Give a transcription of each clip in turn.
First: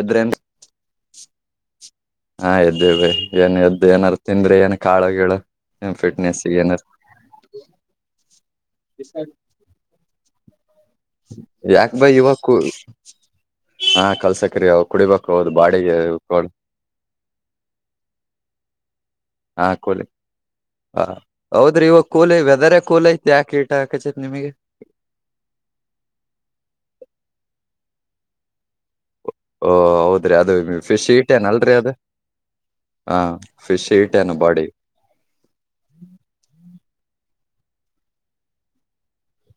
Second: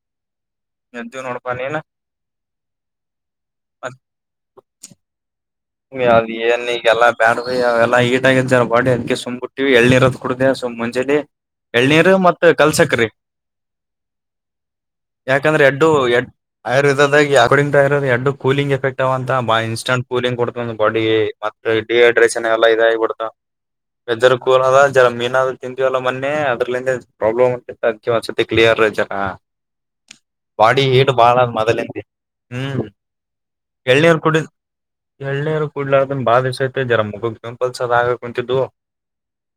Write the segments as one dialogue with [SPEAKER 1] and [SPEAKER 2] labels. [SPEAKER 1] ಎದ್ದ್ರೇನ್ರಿ
[SPEAKER 2] ಹಿಂಗ ಅಂತೀವ ನೋಡಪಾ ನೀನು
[SPEAKER 1] ಹಾ ಎದ್ದೇವೆ ಏನ್ ಎದ್ದು ಏನಾರ ತಿಂದ್ರಿ ಏನ್ ಕಾಳ ಗಿಳ
[SPEAKER 2] ಅಅದ ಏನ್ ಈಗೆಲ್ಲಾ ಬ್ಯಾಡ್ ಬೈ ಎಲ್ಲ ಹೀಟ್ ಆಗ್ಯದ ಜರ ಬಾಡಿ ಅದಕ
[SPEAKER 1] ಏನಾರ
[SPEAKER 2] ಸುಮ್ಮ ಬಿಟ್ಟಿನಿ ಎಳ್ನೀರುದ ಕುಡದೆ ಮುಂಜಳಿ
[SPEAKER 1] ಯಾಕ್ ಬೈ
[SPEAKER 2] ಎಳ್ನೀರು
[SPEAKER 1] ಇವಾಗ
[SPEAKER 2] ಮತ್
[SPEAKER 1] ಕು
[SPEAKER 2] ಕಲ್ಸಕ್ರಿ
[SPEAKER 1] ಹಾ ಕಲ್ಸಕರಿ ಅವು ಕುಡಿಬೇಕ ಹೌದು
[SPEAKER 2] ಯಾಕಂದ್ರೆ ಎಡ್ಡು
[SPEAKER 1] ಬಾಡಿಗೆ
[SPEAKER 2] ಎಡ್ ಆಯುರ್ವೇದದಾಗ ಅಕಾರ್ಡಿಂಗ್ ಎಡ್ಡು ಕೂಲಿಂಗ್ ಎಫೆಕ್ಟ್ ಅವ ಅಂತ ಬಾ
[SPEAKER 1] ಹಾ ಕೂಲಿ
[SPEAKER 2] ಇನ್ಸ್ಂಟ್ ಕೂಲಿಂಗ್ ಕೊಡ್ತವ ಬಾಡಿ
[SPEAKER 1] ಹ
[SPEAKER 2] ಮತ್ತ
[SPEAKER 1] ಹೌದ್ರಿ ಇವಾಗ ಕೂಲ್
[SPEAKER 2] ಡಿಹೈಡ್ರೇಷನ್ ಎಲ್ಲ
[SPEAKER 1] ವೆದರೇ
[SPEAKER 2] ಇದ ಆಗಿ
[SPEAKER 1] ಕೂಲ್
[SPEAKER 2] ಬಿಡ್ತಾವ
[SPEAKER 1] ಐತಿ ಯಾಕೆ ಹೀಟ್ ಹಾಕಚೈತ್ ನಿಮಗೆ
[SPEAKER 2] ಅಂತ ಜರ ಮೀನಾ ಅದು ತತಿಂದಿವೆ ಅಲ್ಲ ಮೊನ್ನೆ ಅದ್ರಲಿಂದ ಪ್ರಾಬ್ಲ್ ಅಕ್ಕೇತಿ ಒಂದ್ಸತಿ ಕ್ಲಿಯರ್ ಜನ
[SPEAKER 1] ಓ ಹೌದ್ರಿ ಅದು
[SPEAKER 2] ಬಾಡಿ
[SPEAKER 1] ಫಿಶ್
[SPEAKER 2] ಹೀಟ್ ಬಾಳ
[SPEAKER 1] ಏನ್
[SPEAKER 2] ಆದ
[SPEAKER 1] ಅಲ್ರರಿ ಅದು
[SPEAKER 2] ಮೊದಲಿಂದ ಹ್ಮ್
[SPEAKER 1] ಹಾ ಫಿಶ್ ಹೀಟ್
[SPEAKER 2] ಎಳ್ನಿರ
[SPEAKER 1] ಏನ್
[SPEAKER 2] ಕುಡಿರಿ
[SPEAKER 1] ಬಾಡಿ
[SPEAKER 2] ಎಳನೀರ್ ಕೂಡ್ಲಾರದನ್ ಬಾಳ್ ದಿವಸ ಆತ ಜರಾ ಮುಖಕ್ಕ ಪಿಂಪಲ್ಸ್ ಅದ ಆಗ ಕುಂತಿದ್ದು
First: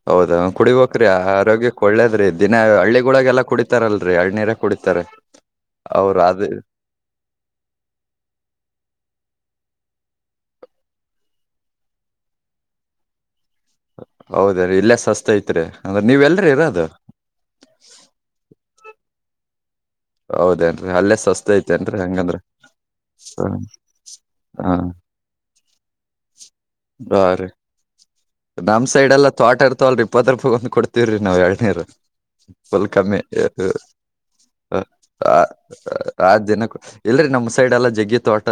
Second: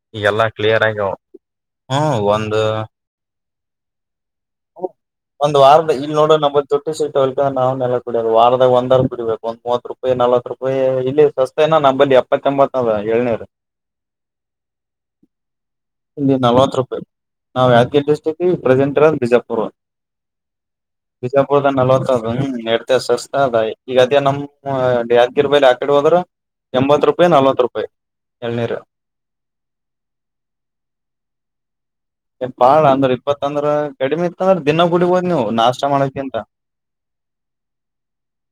[SPEAKER 1] ಹೌದ ಕುಡಿಬೇಕ್ರಿ ಆರೋಗ್ಯಕ್ಕೆ
[SPEAKER 2] ಹ್ಮ್
[SPEAKER 1] ಒಳ್ಳೇದ್ರಿ ದಿನ
[SPEAKER 2] ಒಂದು
[SPEAKER 1] ಹಳ್ಳಿಗಳೊಳಗೆ ಎಲ್ಲಾ ಕುಡಿತಾರಲ್ರರಿ ಏಳಿನೀರ್ ಕುಡಿತಾರ
[SPEAKER 2] ಒಂದು ವಾರದ ಇಲ್ಲಿ ನೋಡೋ ನ ವಾರದಾಗ ಒಂದರ ಕುಡಬೇಕ ಒಂದ ಮೂವತ್ ರೂಪಾಯಿ ನಲ್ವತ ರೂಪಾಯಿ ಇಲ್ಲಿ ಸಸ್ತ ಇನ್ನ ನಮ್ಮ ಬಲ್ಲಿ ಎಪ್ಪತ್ತ ಎಂಬತ್ತ ಅದ ಎಳನೀರ್
[SPEAKER 1] ಹೌದ ರೀ ಇಲ್ಲೇ ಸಸ್ತ್ ಐತ್ರಿ ಅಂದ್ರೆ ನೀವ ಯಲ್ಲಿರಿ ಇರೋದು
[SPEAKER 2] ನಾವ ಯಾದಗಿರಿ ಡಿಸ್ಟ್ರಕ್ ಪಪ್ರೆಸೆಂಟ್ ಇರದ ಬಿಜಾಪುರ್
[SPEAKER 1] ಹೌದೇನ್ರಿ ಅಲ್ಲೇ ಸಸ್ತ
[SPEAKER 2] ವಿಜಾಪುರದ
[SPEAKER 1] ಐತೇನ್ರಿ
[SPEAKER 2] ನಲ್ವತ್ತ
[SPEAKER 1] ಹಂಗಂದ್ರ
[SPEAKER 2] ಅದ ಹ್ಮ್ ಎಡ್ತೆ ಸಸ್ತ ಅದ ಈಗ ಅದೇ ನಮ್ಮ್
[SPEAKER 1] ಹ
[SPEAKER 2] ಯಾದಗಿರಿ ಯಾದಗಿರಿ ಆ ಕಡೆ ಹೋದ್ರ ಎಂಬತ್ ರೂಪಾಯಿ
[SPEAKER 1] ಬಾರಿ
[SPEAKER 2] ನಲ್ವತ್ ರೂಪಾಯಿ ಎಳ್ನೀರ್
[SPEAKER 1] ನಮ್ ಸೈಡ್ ಎಲ್ಲ ತೋಟ ಇರ್ತವಲ್ ಇಪ್ಪತ್ ರೂಪಾಯಿ ಒಂದ್ ಕೊಡ್ತಿವ್ರೀ ನಾವ್ ಎಳ್ನೀರು
[SPEAKER 2] ಬಾಳ
[SPEAKER 1] ಫುಲ್
[SPEAKER 2] ಅಂದ್ರ
[SPEAKER 1] ಕಮ್ಮಿ
[SPEAKER 2] ಇಪ್ಪತ್ತ ಅಂದ್ರ ಕಡಿಮೆ ಇತ್ತ ಅಂದ್ರ ದಿನ ಗುಡಿಬೋದ್ ನೀವು ನಾಷ್ಟ
[SPEAKER 1] ಆ
[SPEAKER 2] ಮಾಡಕಿಂತ
[SPEAKER 1] ದಿನಕ್ಕೂ ಇಲ್ರರಿ ನಮ್ಮ್ ಸೈಡ್ ಎಲ್ಲಾ ಜಗ್ಗಿ ತೋಟ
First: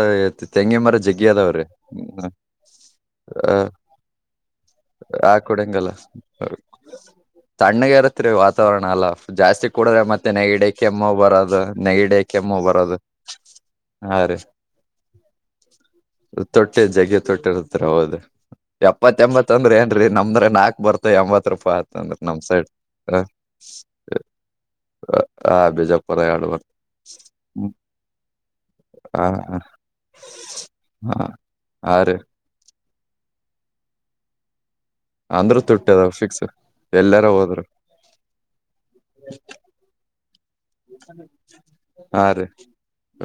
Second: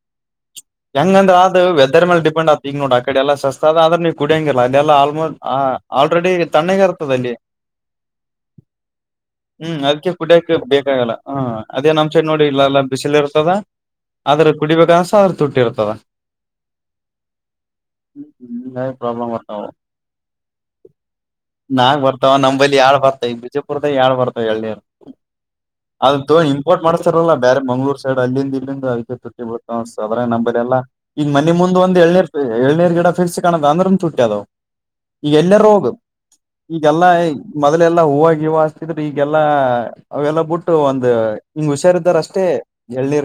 [SPEAKER 1] ತೆಂಗಿನ ಮರ ಜಗ್ಗಿ
[SPEAKER 2] ಹೆಂಗಂದ್ರ ಅದು
[SPEAKER 1] ಅದಾವ್ರೀ
[SPEAKER 2] ವೆದರ್ ಮೇಲೆ ಡಿಪೆಂಡ್ ಆತ್ ಈಗ ನೋಡ ಆ ಕಡೆ ಎಲ್ಲ ಸಸ್ತ್ ಅದ ಆದ್ರೆ ನೀವು ಕುಡಿಯ್ಯಂಗಿಲ್ಲ ಅದೆಲ್ಲ
[SPEAKER 1] ಆ ಕೊಡಂಗಲ್ಲ
[SPEAKER 2] ಆಲ್ರೆಡಿ ತಣ್ಣಗ ಇರ್ತದ ಅಲ್ಲಿ
[SPEAKER 1] ತಣ್ಣಗ ಇರತ್ರಿ ವಾತಾವರಣ ಎಲ್ಲ
[SPEAKER 2] ಹ್ಮ್ ಅದಕ್ಕೆ ಕುಡ್ಯಕ ಬೇಕಾಗಲ್ಲ ಹ್ಮ
[SPEAKER 1] ಬರೋದು
[SPEAKER 2] ಅದೇ ನಮ್
[SPEAKER 1] ನೆಗಡಿ
[SPEAKER 2] ಸೈಡ್ ನೋಡಿ
[SPEAKER 1] ಕೆಮ್ಮು
[SPEAKER 2] ಇಲ್ಲಾಲ್ಲಾ
[SPEAKER 1] ಬರೋದು
[SPEAKER 2] ಬಿಸಿಲು ಇರ್ತದ
[SPEAKER 1] ಹಾ
[SPEAKER 2] ಆದ್ರ ಕುಡಿಬೇಕನ್ಸತದ ಆದ್ರ ತುಟ್ಟಿರ್ತದ
[SPEAKER 1] ತುಟ್ಟಿ ಜಗ್ಗೆ ತುಟ್ಟಿ ಇರುತ್ತ ಹೌದು
[SPEAKER 2] ಹಿಂಗಾಗಿ
[SPEAKER 1] ಎಪ್ಪತ್ತ
[SPEAKER 2] ಪ್ರಾಬ್ಲಮ್
[SPEAKER 1] ಎಂಬತ್
[SPEAKER 2] ಬರ್ತಾವ
[SPEAKER 1] ಅತ್ತಂದ್ರ ಏನ್ರಿ ನಮ್ದ್ರ ನಾಕ್ ಬರ್ತದ ರೂಪಾಯಿ ಅತ್ಂದ್ರ ನಮ ಸೈಡ್
[SPEAKER 2] ವಿಜಾಪುರದಾಗ ಎರಡ್ ಬರ್ತಾವ ಎಳ್ನೀರ
[SPEAKER 1] ಹ
[SPEAKER 2] ಅದು
[SPEAKER 1] ಬಿಜಾಪುರ
[SPEAKER 2] ತುಗೊಂಡ
[SPEAKER 1] ಎರಡು ಬರ್ತ
[SPEAKER 2] ಇಂಪೋರ್ಟ್ ಮಾಡ್ತಾರಲ್ಲ ಬೇರೆ ಮಂಗಳೂರು ಸೈಡ್ ಅಲ್ಲಿಂದ ಇಲ್ಲಿಂದ
[SPEAKER 1] ಹ
[SPEAKER 2] ತುಟ್ಟಿ
[SPEAKER 1] ಹ
[SPEAKER 2] ಬೀಳ್ತಾವ ಅನ್ಸತ್ ಅದರಾಗ ನಂಬಲ್ಲಿ ಎಲ್ಲ
[SPEAKER 1] ಹಾ
[SPEAKER 2] ಈಗ ಮನೆ
[SPEAKER 1] ಹಾ
[SPEAKER 2] ಮುಂದ
[SPEAKER 1] ರೀ
[SPEAKER 2] ಏಳ್ನೇರ್ ಏಳ್ನರ್ ಗಿಡ ಫಿಕ್ಸ್ ಕಾಣದ ಅಂದ್ರನು ತುಟ್ಟಿ ಅದಾವು ಈಗ
[SPEAKER 1] ಅಂದ್ರ
[SPEAKER 2] ಎಲ್ಲರ ಹೋಗ
[SPEAKER 1] ತುಟ್ಟಿ ಅದಾವ ಫಿಕ್ಸ್
[SPEAKER 2] ಈಗ ಎಲ್ಲ
[SPEAKER 1] ಎಲ್ಲಾರ
[SPEAKER 2] ಮೊದಲ
[SPEAKER 1] ಹೋದ್ರು
[SPEAKER 2] ಮೊದಲ ಎಲ್ಲಾ ಹೂವ ಗಿವ್ ಹಚ್ಚತಿದ್ರ ಈಗೆಲ್ಲಾ ಅವೆಲ್ಲ ಬಿಟ್ಟ ಒಂದ್ ಹಿಂಗ್ ಹುಷಾರಿದ್ದಾರ
[SPEAKER 1] ಹಾ
[SPEAKER 2] ಅಷ್ಟೇ
[SPEAKER 1] ರೀ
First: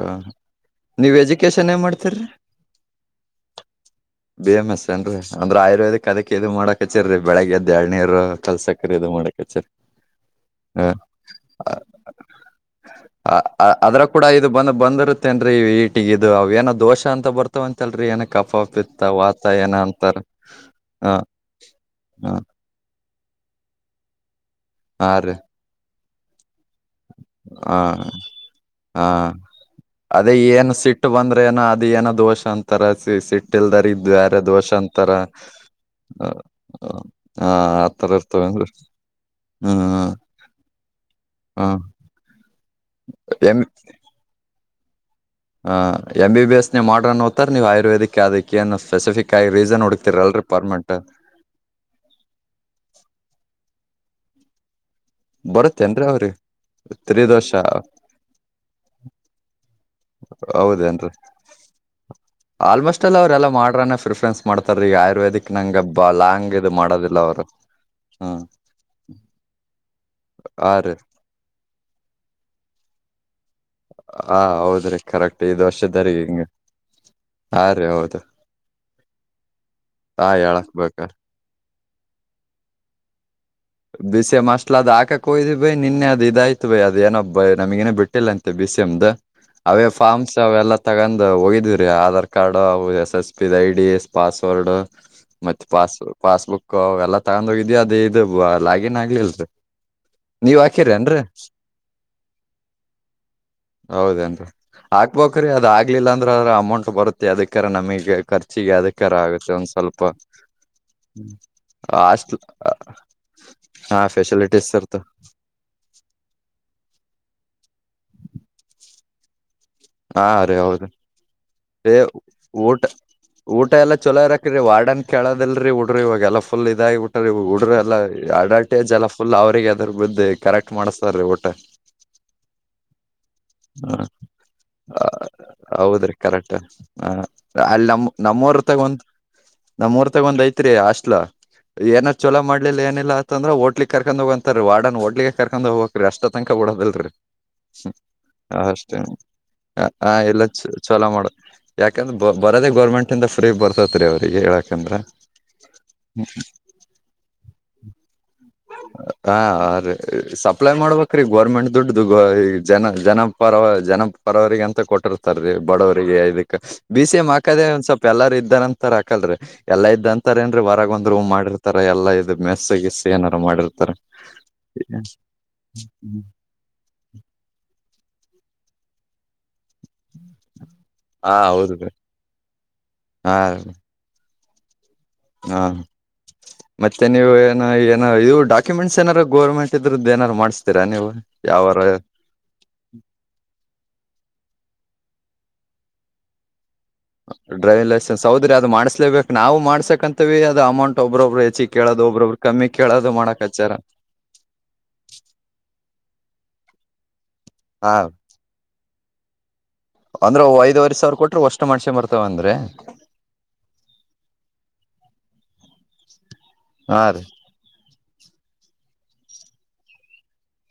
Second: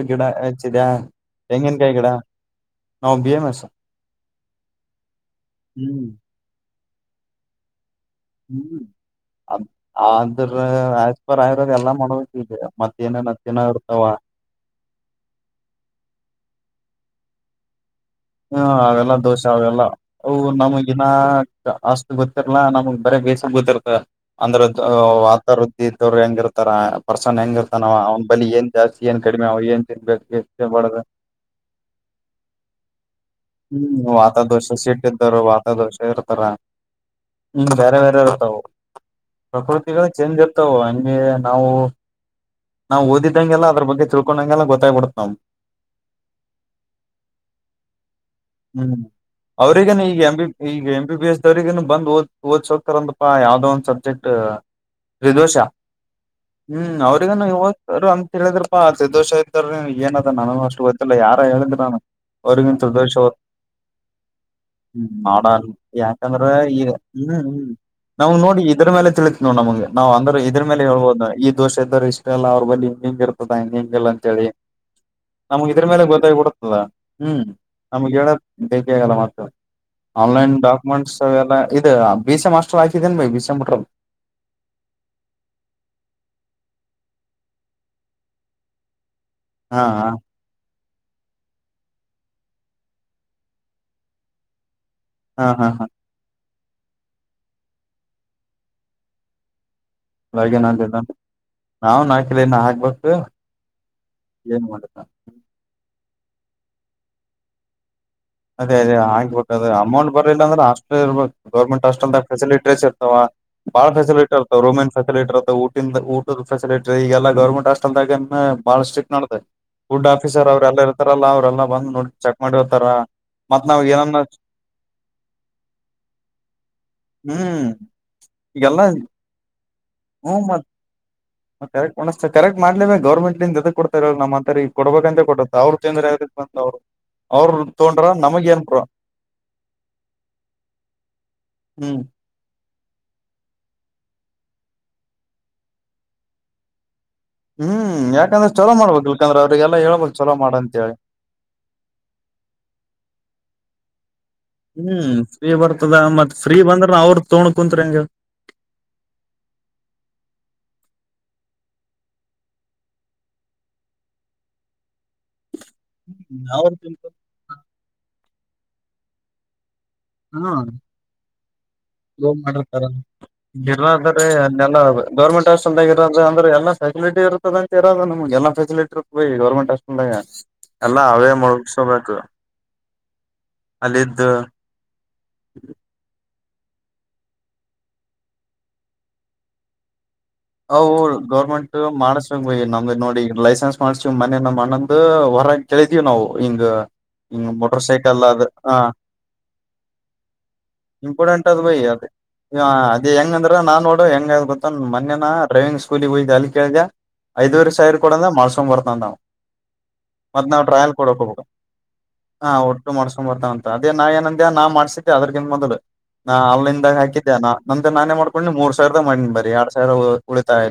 [SPEAKER 1] ಹ
[SPEAKER 2] ಗಿಡ ಹಚ್ಚಿದ್ಯಾ
[SPEAKER 1] ನೀವ್ ಎಜುಕೇಶನ್ ಏನ್
[SPEAKER 2] ಟೆಂಗನ್ಕಾಯಿ ಗಿಡ
[SPEAKER 1] ಮಾಡ್ತೀರಿ
[SPEAKER 2] ನಾವು B M S
[SPEAKER 1] B M S ಏನ್ರೀ ಅಂದ್ರ
[SPEAKER 2] ಹ್ಮ್
[SPEAKER 1] ಆಯುರ್ವೇದಿಕ್ ಅದಕ್ಕೆ ಇದು ಮಾಡಕ್ ಹಚ್ಚ್ಯಾರ ರಿ ಬೆಳಗ್ ಎದ್ದ ಎಳ್ನೀರು
[SPEAKER 2] ಹ್ಮ್
[SPEAKER 1] ಕಲ್ಸಕ್ರಿ ಇದು ಮಾಡಕ್ ಹಚ್ಚಿರಿ
[SPEAKER 2] ಅಂದ್ರ ಆಸ್ ಪರ್ ಆಯುರ್ವೇದ್ ಎಲ್ಲ ಮಾಡೋ
[SPEAKER 1] ಅದರಾಗ ಕೂಡ ಇದು ಬಂದರುತ್ತೇನ್ ಹೀಟಗೆ ಇದು ಅವ ಏನೋ ದೋಷ ಅಂತ ಬರ್ತಾವ ಅಂತಲ್ರಿ ಏನ್
[SPEAKER 2] ಹಾ ಅವೆಲ್ಲಾ ದೋಷ ಅವೆಲ್ಲಾ. ಅವು ನಮಗಿನ
[SPEAKER 1] ಹ
[SPEAKER 2] ಅಷ್ಟ
[SPEAKER 1] ಹ
[SPEAKER 2] ಗೊತ್ತಿರ್ಲಾ ನಮಗ್ ಬರೆ ಬೇಸ ಗೊತ್ತಿರ್ಲ [unintelligible] ಅಂದ್ರೆ
[SPEAKER 1] ಹಾ ರೀ
[SPEAKER 2] ವಾತ ವೃದ್ಧಿ [unintelligible] ಹೆಂಗಿರ್ತಾರ. ವರ್ಸನ
[SPEAKER 1] ಹ
[SPEAKER 2] ಹೆಂಗಿರ್ತಾನಾವ ಅವ್ ಬಳಿ ಏನ್ ಜಾಸ್ತಿ
[SPEAKER 1] ಹ
[SPEAKER 2] ಏನ್ ಕಡಿಮೆ ಅವ್ ಏನ್ ತಿನ್ಬೇಕು ಎನ್ ತಿನ್ಬಾರ್ದು.
[SPEAKER 1] ಏನೋ ಅದ ಏನೋ ದೋಷ ಅಂತಾರ [unintelligible]
[SPEAKER 2] ಹ್ಮ್
[SPEAKER 1] ಇಟ್ಟಲ್ದಾರಿಗೆ ಬ್ಯಾರೆ
[SPEAKER 2] ವಾತಾದೋಷ
[SPEAKER 1] ದೋಷ
[SPEAKER 2] ಸೀಟ್
[SPEAKER 1] ಅಂತರ
[SPEAKER 2] ಇದ್ದವರು ವಾತಾದೋಷ
[SPEAKER 1] ಹ
[SPEAKER 2] ಇರ್ತಾರ
[SPEAKER 1] ಹ
[SPEAKER 2] ಹಿಂಗ್ ಬೇರೆ
[SPEAKER 1] ಆತರ
[SPEAKER 2] ಬೇರೆ
[SPEAKER 1] ಇರ್ತವ
[SPEAKER 2] ಇರ್ತಾವ
[SPEAKER 1] ಅಂದ [unintelligible]
[SPEAKER 2] ಪ್ರಕೃತಿಗಳು ಚೇಂಜ್ ಇರ್ತಾವ ಹಂಗೆ
[SPEAKER 1] ಹ
[SPEAKER 2] ನಾವು ನಾವು
[SPEAKER 1] ಎಂ
[SPEAKER 2] ಓದಿದಂಗೆಲ್ಲ ಅದರ ಬಗ್ಗೆ ತಿಳ್ಕೊಂಡಂಗೆಲ್ಲಾ ಗೊತ್ತಾಗ್ಬಿಡತ್ ನಾವು
[SPEAKER 1] ಹ ಎಂ ಬಿ ಬಿ ಎಸ್ ನ ಮಾಡ್ರನ್ ಓದ್ತಾರ ನೀವು ಆಯುರ್ವೇದಿಕ್ [unintelligible] ಏನು
[SPEAKER 2] ಹ್ಮ್
[SPEAKER 1] ಸ್ಪೆಸಿಫಿಕ್ ಆಗಿ ರೀಸನ್ ಹುಡ್ಕ್ತಿರಲ್ರಿ ಪರ್ಮೆಂಟ್ ಆಗಿ
[SPEAKER 2] ರಿಗ ಬಂದ ಓದ ಓದ್ಸೋಕರಂದಪ್ಪಾ ಯಾವ್ದೋ ಒಂದ್ ಸಬ್ಜೆಕ್ಟ್ ಹಿದೋಷ
[SPEAKER 1] ಬರತ್ತೇನ್ರೀ ಅವ್ರಿ
[SPEAKER 2] ಹ್ಮ್ ಅವ್ರಗನು
[SPEAKER 1] ತ್ರಿದೋಷ
[SPEAKER 2] ಯುವಕರು ಆನ್ ಹೇಳಿದ್ರಪ್ಪಾ [unintelligible] ದೋಷ ಇದ್ದಾರ್ರೀ ಏನ ಅದ ನಾನು ಅಷ್ಟು
[SPEAKER 1] ಹೌದೇನ್ರಿ
[SPEAKER 2] ಗೊತ್ತಿಲ್ಲ ಯಾರ ಹೇಳಿದ್ರಿ ನಾನು ಅವ್ರಿಗನ್
[SPEAKER 1] ಆಲ್ಮೋಸ್ಟ್ ಎಲ್ಲ
[SPEAKER 2] ತ್ರಿದೋಷ
[SPEAKER 1] ಅವ್ರೆಲ್ಲ ಮಾಡ್ರಾನ ಪ್ರಿಫ್ರೆನ್ಸ್. ಮಾಡ್ತಾರಿ ಈಗ ಆಯುರ್ವೇದಿಕ್
[SPEAKER 2] ಮಾಡನ್
[SPEAKER 1] ನಂಗ ಬ
[SPEAKER 2] ಯಾಕಂದ್ರ
[SPEAKER 1] ಲಾಂಗ ಇದ
[SPEAKER 2] ಈಗ
[SPEAKER 1] ಮಾಡೋದಿಲ್ಲ
[SPEAKER 2] ಹ್ಮ್
[SPEAKER 1] ಅವ್ರು.
[SPEAKER 2] ಹ್ಮ್ ನಮ್ಗ್
[SPEAKER 1] ಹ್ಮ್
[SPEAKER 2] ನೋಡಿ ಇದ್ರ ಮೇಲೆ ತಿಳಿತತಿ ನೋಡ್ ನಮಗೆ ಅಂದ್ರ ಇದ್ರ
[SPEAKER 1] ಹಾ
[SPEAKER 2] ಮೇಲೆ
[SPEAKER 1] ರೀ
[SPEAKER 2] ಹೇಳ್ಬಹುದು ಹಾಕಿ ದೋಷ ಇದ್ದರು ಇಷ್ಟ ಎಲ್ಲಾ ಅವ್ರ ಬಳಿ [unintelligible] [unintelligible] [unintelligible]
[SPEAKER 1] ಹಾ
[SPEAKER 2] ಅಂತೇಳಿ
[SPEAKER 1] ಹೌದ್ರಿ ಕರೆಕ್ಟ್ ಇದ್
[SPEAKER 2] ನಮ್ಗ ಇದ್ರ ಮೇಲೆ
[SPEAKER 1] ವರ್ಷದಾರಿ ಹಿಂಗ
[SPEAKER 2] ಗೊತ್ತಾಗಿಬಡುತ್ತಲ್ಲ ಹ್ಮ್
[SPEAKER 1] ಹಾ ರೀ
[SPEAKER 2] ನಮ್ಗ್
[SPEAKER 1] ಹೌದು
[SPEAKER 2] ಹೇಳ ಬೇಕ ಆಗಲ್ಲ ಮತ್ತೆ
[SPEAKER 1] ಹಾ
[SPEAKER 2] ಆನ್ಲೈನ್
[SPEAKER 1] ಹೇಳಕ್ ಬೇಕ
[SPEAKER 2] ಡಾಕ್ಯುಮೆಂಟ್ಸ್ ಲ್ಲ ಇದು ಬಿಸಿಎಮ್ ಹಾಸ್ಟೆಲ್ ಹಾಕಿದೀನ್ ಬೈ ಬಿ ಸೇಮ್
[SPEAKER 1] ಬಿಸಿಎಂ ಹಾಸ್ಟೆಲ್ ಅದ ಹಾಕಕ್ ಹೋಯ್ದೋ ಬೈ ನಿನ್ನೆ ಅದ ಇದಯ್ತ ಬೈ ಅದೇನೋಪ ನಮಗೇನೋ ಬಿಟ್ಟಿಲ್ಲ ಅಂತೆ ಬಿಸಿಎಂ ದು.
[SPEAKER 2] ಹಾ
[SPEAKER 1] ಅವೇ
[SPEAKER 2] ಹಾ
[SPEAKER 1] ಫಾರ್ಮ್ಸ್ ಅವೆಲ್ಲ ತಗೊಂಡ್ ಹೋಗಿದೀವಿ ರೀ ಆಧಾರ್ ಕಾರ್ಡ್ ಅವು ಎಸ್ ಎಸ್ ಪಿದು ಐಡಿ [unintelligible] ಪಾಸ್ವರ್ಡ್.
[SPEAKER 2] ಹಾ
[SPEAKER 1] ಮತ್ತೆ
[SPEAKER 2] ಹಾ ಹಾ
[SPEAKER 1] ಪಾಸ್ ಪಾಸ್ಬುಕ್ ಅವ ಎಲ್ಲಾ ತಗೊಂಡ ಹೋಗಿದೀವಿ ಅದ ಇದು ಲಾಗಿನ್ ಆಗ್ಲಿಲ್ರಿ. ನೀವ್
[SPEAKER 2] ಲಾಗಿನ್ ಅಗ್ಲಿಲ್ಲಾ
[SPEAKER 1] ಹಾಕಿರೇನ್ರಿ
[SPEAKER 2] ನಾವು ನಾಲ್ಕನೋ ಹಾಕ್ಬೇಕು.
[SPEAKER 1] ಹೌದೇನ್ರಿ
[SPEAKER 2] ಏನ್ ಮಾಡ್ತ
[SPEAKER 1] ಹಾಕ್ಬೇಕ್ರಿ ಅದ ಆಗ್ಲಿಲ್ಲ ಅಂದ್ರ ಅದರ ಅಮೌಂಟ್ ಬರುತ್ತೆ ಯದ್ದಕಾರ ನಮಗೆ ಖ
[SPEAKER 2] ಅದೇ ಅದೇ ಹಾಕ್ಬೇಕು ಅದೇ ಅಮೌಂಟ್ ಬರ್ಲಿಲ್ಲ ಅಂದ್ರ ಹಸ್ಟೆಲ್ ಇರ್ಬೇಕು ಗರ್ಮೆಂಟ್ ಹಸ್ಟೆಲ್
[SPEAKER 1] ಹಾಸ್ಟ್ಲ್
[SPEAKER 2] ಫೆಸಿಲಿಟೇಸ್ ಇರ್ತವಲ್ಲಾ. ಬಾಳ
[SPEAKER 1] ಹಾ
[SPEAKER 2] ಫೆಸಿಲಿಟಿವ್ ಇರ್ತಾವ
[SPEAKER 1] ಫೆಸಿಲಿಟೀಸ್
[SPEAKER 2] ರೋಮೆನ್
[SPEAKER 1] ಇರ್ತ
[SPEAKER 2] ಫಸಿಲಿಟವ್ [unintelligible] ಊಟದ ಫೆಸಿಲಿಟಿ ಈಗೆಲ್ಲ ಗೌರ್ಮೆಂಟ್ ಹಾಸ್ಟೆಲ್ದಾಗ ಬಾಳ ಸ್ಟಿಕ್ ನಡ್ದದೆ. ಫುಡ್
[SPEAKER 1] ಹಾ
[SPEAKER 2] ಆಫೀಸರ್
[SPEAKER 1] ರೀ
[SPEAKER 2] ಅವ್ರರೆಲ್ಲ
[SPEAKER 1] ಹೌದು
[SPEAKER 2] ಇರ್ತಾರಲ್ಲ ಅವರೆಲ್ಲ ಬಂದು
[SPEAKER 1] ಏ
[SPEAKER 2] ನೋಡಿ ಚೆಕ್ ಮಾಡಿ
[SPEAKER 1] ಊಟ
[SPEAKER 2] ಹೋಗ್ತಾರಾ.
[SPEAKER 1] ಊಟ ಎಲ್ಲ ಚಲೋ ಇರಕಿಲ್ರಿ ವಾಡನ್ ಕೇಳೋದಲ್ರರಿ ಹುಡ್ರಿ ಇವಾಗಲ್ಲ ಫುಲ್ ಇದಾಗಿಬಟ್ರಿ
[SPEAKER 2] ಹ್ಮ್
[SPEAKER 1] ಹುಡ್ರ ಎಲ್ಲ ಆಡಾ
[SPEAKER 2] [unintelligible]
[SPEAKER 1] ಫುಲ್ ಅವ್ರರಿಗೆ ಎದ್ರ ಬಿದ್ದು
[SPEAKER 2] ಹ್ಮ್ ಮತ್
[SPEAKER 1] ಕರೆಕ್ಟ್ ಮಾಡಿಸ್ತಾರೆ ರೀ ಊಟಕ್ಕೆ.
[SPEAKER 2] ಕರೆಕ್ಟ್ [unintelligible] ಕರೆಕ್ಟ್ ಮಾಡ್ಲೆ ಬೇಕು ಗೌರ್ಮೆಂಟ್ ಇಂದ
[SPEAKER 1] ಆ,
[SPEAKER 2] ಕೊಡ್ತ ನಮ್ಮ್ಂತರಿಗೆ ಕೊಡ್ಬೇಕಂತ ಕೊಡ ಅವ್ರರು ತಿಂದ್ರ
[SPEAKER 1] ಹೌದ್ರಿ
[SPEAKER 2] [unintelligible]
[SPEAKER 1] ಕರೆಕ್ಟ್
[SPEAKER 2] ಬಂದ್
[SPEAKER 1] ಹ
[SPEAKER 2] ಅವ್ರರು
[SPEAKER 1] ಅಲ್ಲಿ
[SPEAKER 2] ತೊಂಡ್ರ
[SPEAKER 1] ನಮ್
[SPEAKER 2] ನಮಗ್ ಏನ್ ಪ್ರ
[SPEAKER 1] [unintelligible] ಒಂದ್ ನಮ್ಮೂರ್ ತಗೊಂದ್ ಐತ್ರಿ ಹಾಸ್ಟೆಲ
[SPEAKER 2] ಹ್ಮ್
[SPEAKER 1] ಏನ [unintelligible] ಚಲೋ ಮಾಡ್ಲಿಲ್ಲ ಏನಿಲ್ಲ ಅಂತಂದ್ರ ಹೋಟ್ಲಿಗ್ ಕರ್ಕೊಂಡ ಹೋಗು ಅಂತಾ ರೀ ವಾಡನ್ ಹೊಟ್ಲಿಗೆ ಕರ್ಕೊಂಡ್ ಹೋಗ್ಬೇಕ್ ರಿ ಅಷ್ಟ ತನಕ ಬಿಡೋದಲ್ರರಿ
[SPEAKER 2] ಹ್ಮ್ ಯಾಕಂದ್ರೆ ಚಲೋ ಮಾಡಬೇಕ ಇಲ್ಕಂದ್ರ ಅವ್ರರಿಗೆಲ್ಲಾ
[SPEAKER 1] ಆ
[SPEAKER 2] ಹಳ್ಬೇಕ್ ಚಲೋ
[SPEAKER 1] ಎಲ್ಲ
[SPEAKER 2] ಮಾಡಂತ ಹೇಳಿ.
[SPEAKER 1] ಚಲೋ ಮಾಡ ಯಾಕಂದ್ರ ಬರದೇ ಗೌರ್ಮೆಟ್ ಇಂದ ಫೀ ಬರ್ತೈತ್ರಿ ಅವ್ರರಿಗೆ [unintelligible]
[SPEAKER 2] ಹ್ಮ್ ಫ್ರೀ ಬರ್ತದ ಮತ್ ಫ್ರೀ ಬಂದ್ರನೂ ಅವ್ರ ತೋ [unintelligible] ಕುಂತ್ರಿ ಹೆಂಗ
[SPEAKER 1] ಹ ರೀ ಸಪ್ಲೈ ಮಾಡ್ಬೇಕ್ರೀ ಗೋರ್ಮೆಂಟ್ ದುಡ್ಡದು [unintelligible] ಜನ ಜನ ಪರವ ಜನ ಪರವರಿಗೆ ಅಂತ ಕೊಟ್ಟಿರ್ತಾರ ಬಡವರಿಗೆ ಇದಕ್ಕೆ
[SPEAKER 2] ಅವ್ರ
[SPEAKER 1] ಬಿಸಿಎಂ ಹಾಕ್ ದೇ ಒಂದ ಸ್ವಲ್ಪ ಎಲ್ಲಾರ ಇದ್ದಾರ ಅಂತಾರ ಹಾಕಲ್ರರಿ ಎಲ್ಲ ಇದ್ದಂತ ಇರ್ತಾರ
[SPEAKER 2] ಹಾ
[SPEAKER 1] ಏನ್ರೀ ಹೊರಗ ಒಂದು ಮಾಡಿರ್ತಾರ ಎಲ್ಲಾ ಇದ್
[SPEAKER 2] ಲೋನ್ ಮಾಡಿರ್ತಾರ
[SPEAKER 1] ಮೆಸ್ಸಗಿಸ್ ಏನಾರು ಮಾಡಿರ್ತಾರ.
[SPEAKER 2] ಗೌರ್ಮಂಟ್ ಹಾಸ್ಟೆಲ್ ಇರ ಅಂದ್ರ ಎಲ್ಲ ಫಸಿಲಿಟ ಇರ್ತದಂತ ಇರೋದು ನಮಗೆ ಎಲ್ಲ ಫೆಸಿಲಿಟಿ ಇ ಗೌರ್ಮಂಟ್. ಬಾಯ್ ಅವೇ
[SPEAKER 1] ಹಾ ಹೌದು ರೀ
[SPEAKER 2] ಮುಳಗ್ಸೋಬೇಕು
[SPEAKER 1] ಹಾ
[SPEAKER 2] ಅಲ್ಲಿದ್ದು.
[SPEAKER 1] ಹಾ. ಮತ್ತೆ ನೀವು ಏನ ಏನ ಇವು ಡಾಕ್ಯುಮೆಂಸ್ ಏನಾರ ಗೋರ್ಮೆಂಟ್ ಇದ್ರದ್ದ ಏನಾರ್ ಮಾಡ್.
[SPEAKER 2] ಅವು ಗೌರ್ಮೆಂಟ್ ಮಾಡಸ. ನಮ್ದ ನೋಡಿ ಲೈಸೆನ್ಸ್ ಮಾಡ್ಸ್ ಮನೆ ನಮ್ ಅಣ್ಣಂದ್ ಹೊರ ಕೆಳಿದೀವಿ ನಾವು ಹಿಂಗ. ಹಿಂಗ ಮೋಟರ್
[SPEAKER 1] ಡ್ರೈವಿಂಗ್ ಲೈಸೆನ್ಸ್
[SPEAKER 2] ಸೈಕಲ್ ಅದ
[SPEAKER 1] ಹೌದ್ರೀ ಅದು
[SPEAKER 2] ಹ
[SPEAKER 1] ಮಾಡ್ಲೇಬೇಕು ನಾವು ಮಾಡ್ಸಕ್ ಅಂತವಿ ಅಮೌಂಟ್ ಒಬ್ಬ್ರಬ್ರು ಹೆಚ್ಚಿ ಕೇಳೋದು ಒಬೊಬ್ರು.
[SPEAKER 2] ಹಾ ಅದೇ ಹೆಂಗಂದ್ರ ನಾನ್ ನೋಡು ಹೆಂಗ್ ಗೊತ್ತ ಮನ್ನ ಡ್ರೈವಿಂಗ್ ಸ್ಕೂಲಿಗೆ ಹೋಗ್ ಅಲ್ಲೇ ಕೇಳ್ದ. ಐದುವರು
[SPEAKER 1] ಹಾ
[SPEAKER 2] ಸಾವಿರ ಕೊಡ ಅಂದ ಮಾಡ್ಕೊಂಡ್ ಬರ್ತಾನ ಅಂತ.
[SPEAKER 1] ಅಂದ್ರ
[SPEAKER 2] ಮತ್ತ ನಾವ್ ಟ್ರಯಲ್
[SPEAKER 1] ಐದುವರೆ ಸಾವಿರ
[SPEAKER 2] ಕೊಡಕ್ ಹೋಗ
[SPEAKER 1] ಕೊಟ್ರ
[SPEAKER 2] ಬೇಕ್
[SPEAKER 1] ವಷ್ಟು ಮಾಡ್ಸ್ಕೊಂಡ್
[SPEAKER 2] ಹ
[SPEAKER 1] ಬರ್ತಾವಂದ್ರಿ
[SPEAKER 2] ಒಟ್ಟು ಮಾಡಸ್ಕೊಂಡ್ ಬರ್ತನ. ಅದೇ ನಾ ಏನಂದೇ ನಾ ಮಾಡ್ಸಿದ್ದೆ ಅದ್ರಗಿಂತ ಮೊದಲು ನಾ ಆನ್ಲೈನ್ದಾಗ
[SPEAKER 1] ಹಾ ರೀ
[SPEAKER 2] ಹಾಕಿದ್ದೆ. ನಂದ ನಾನೇ ಮಾಡ್ಕೊಂಡಿ ಮೂರ್ ಸಾವಿರದ ಮಾಡನಿ ಬರಿ ಎರಡ್ ಸಾವಿರ ಉಳಿತಾಯ.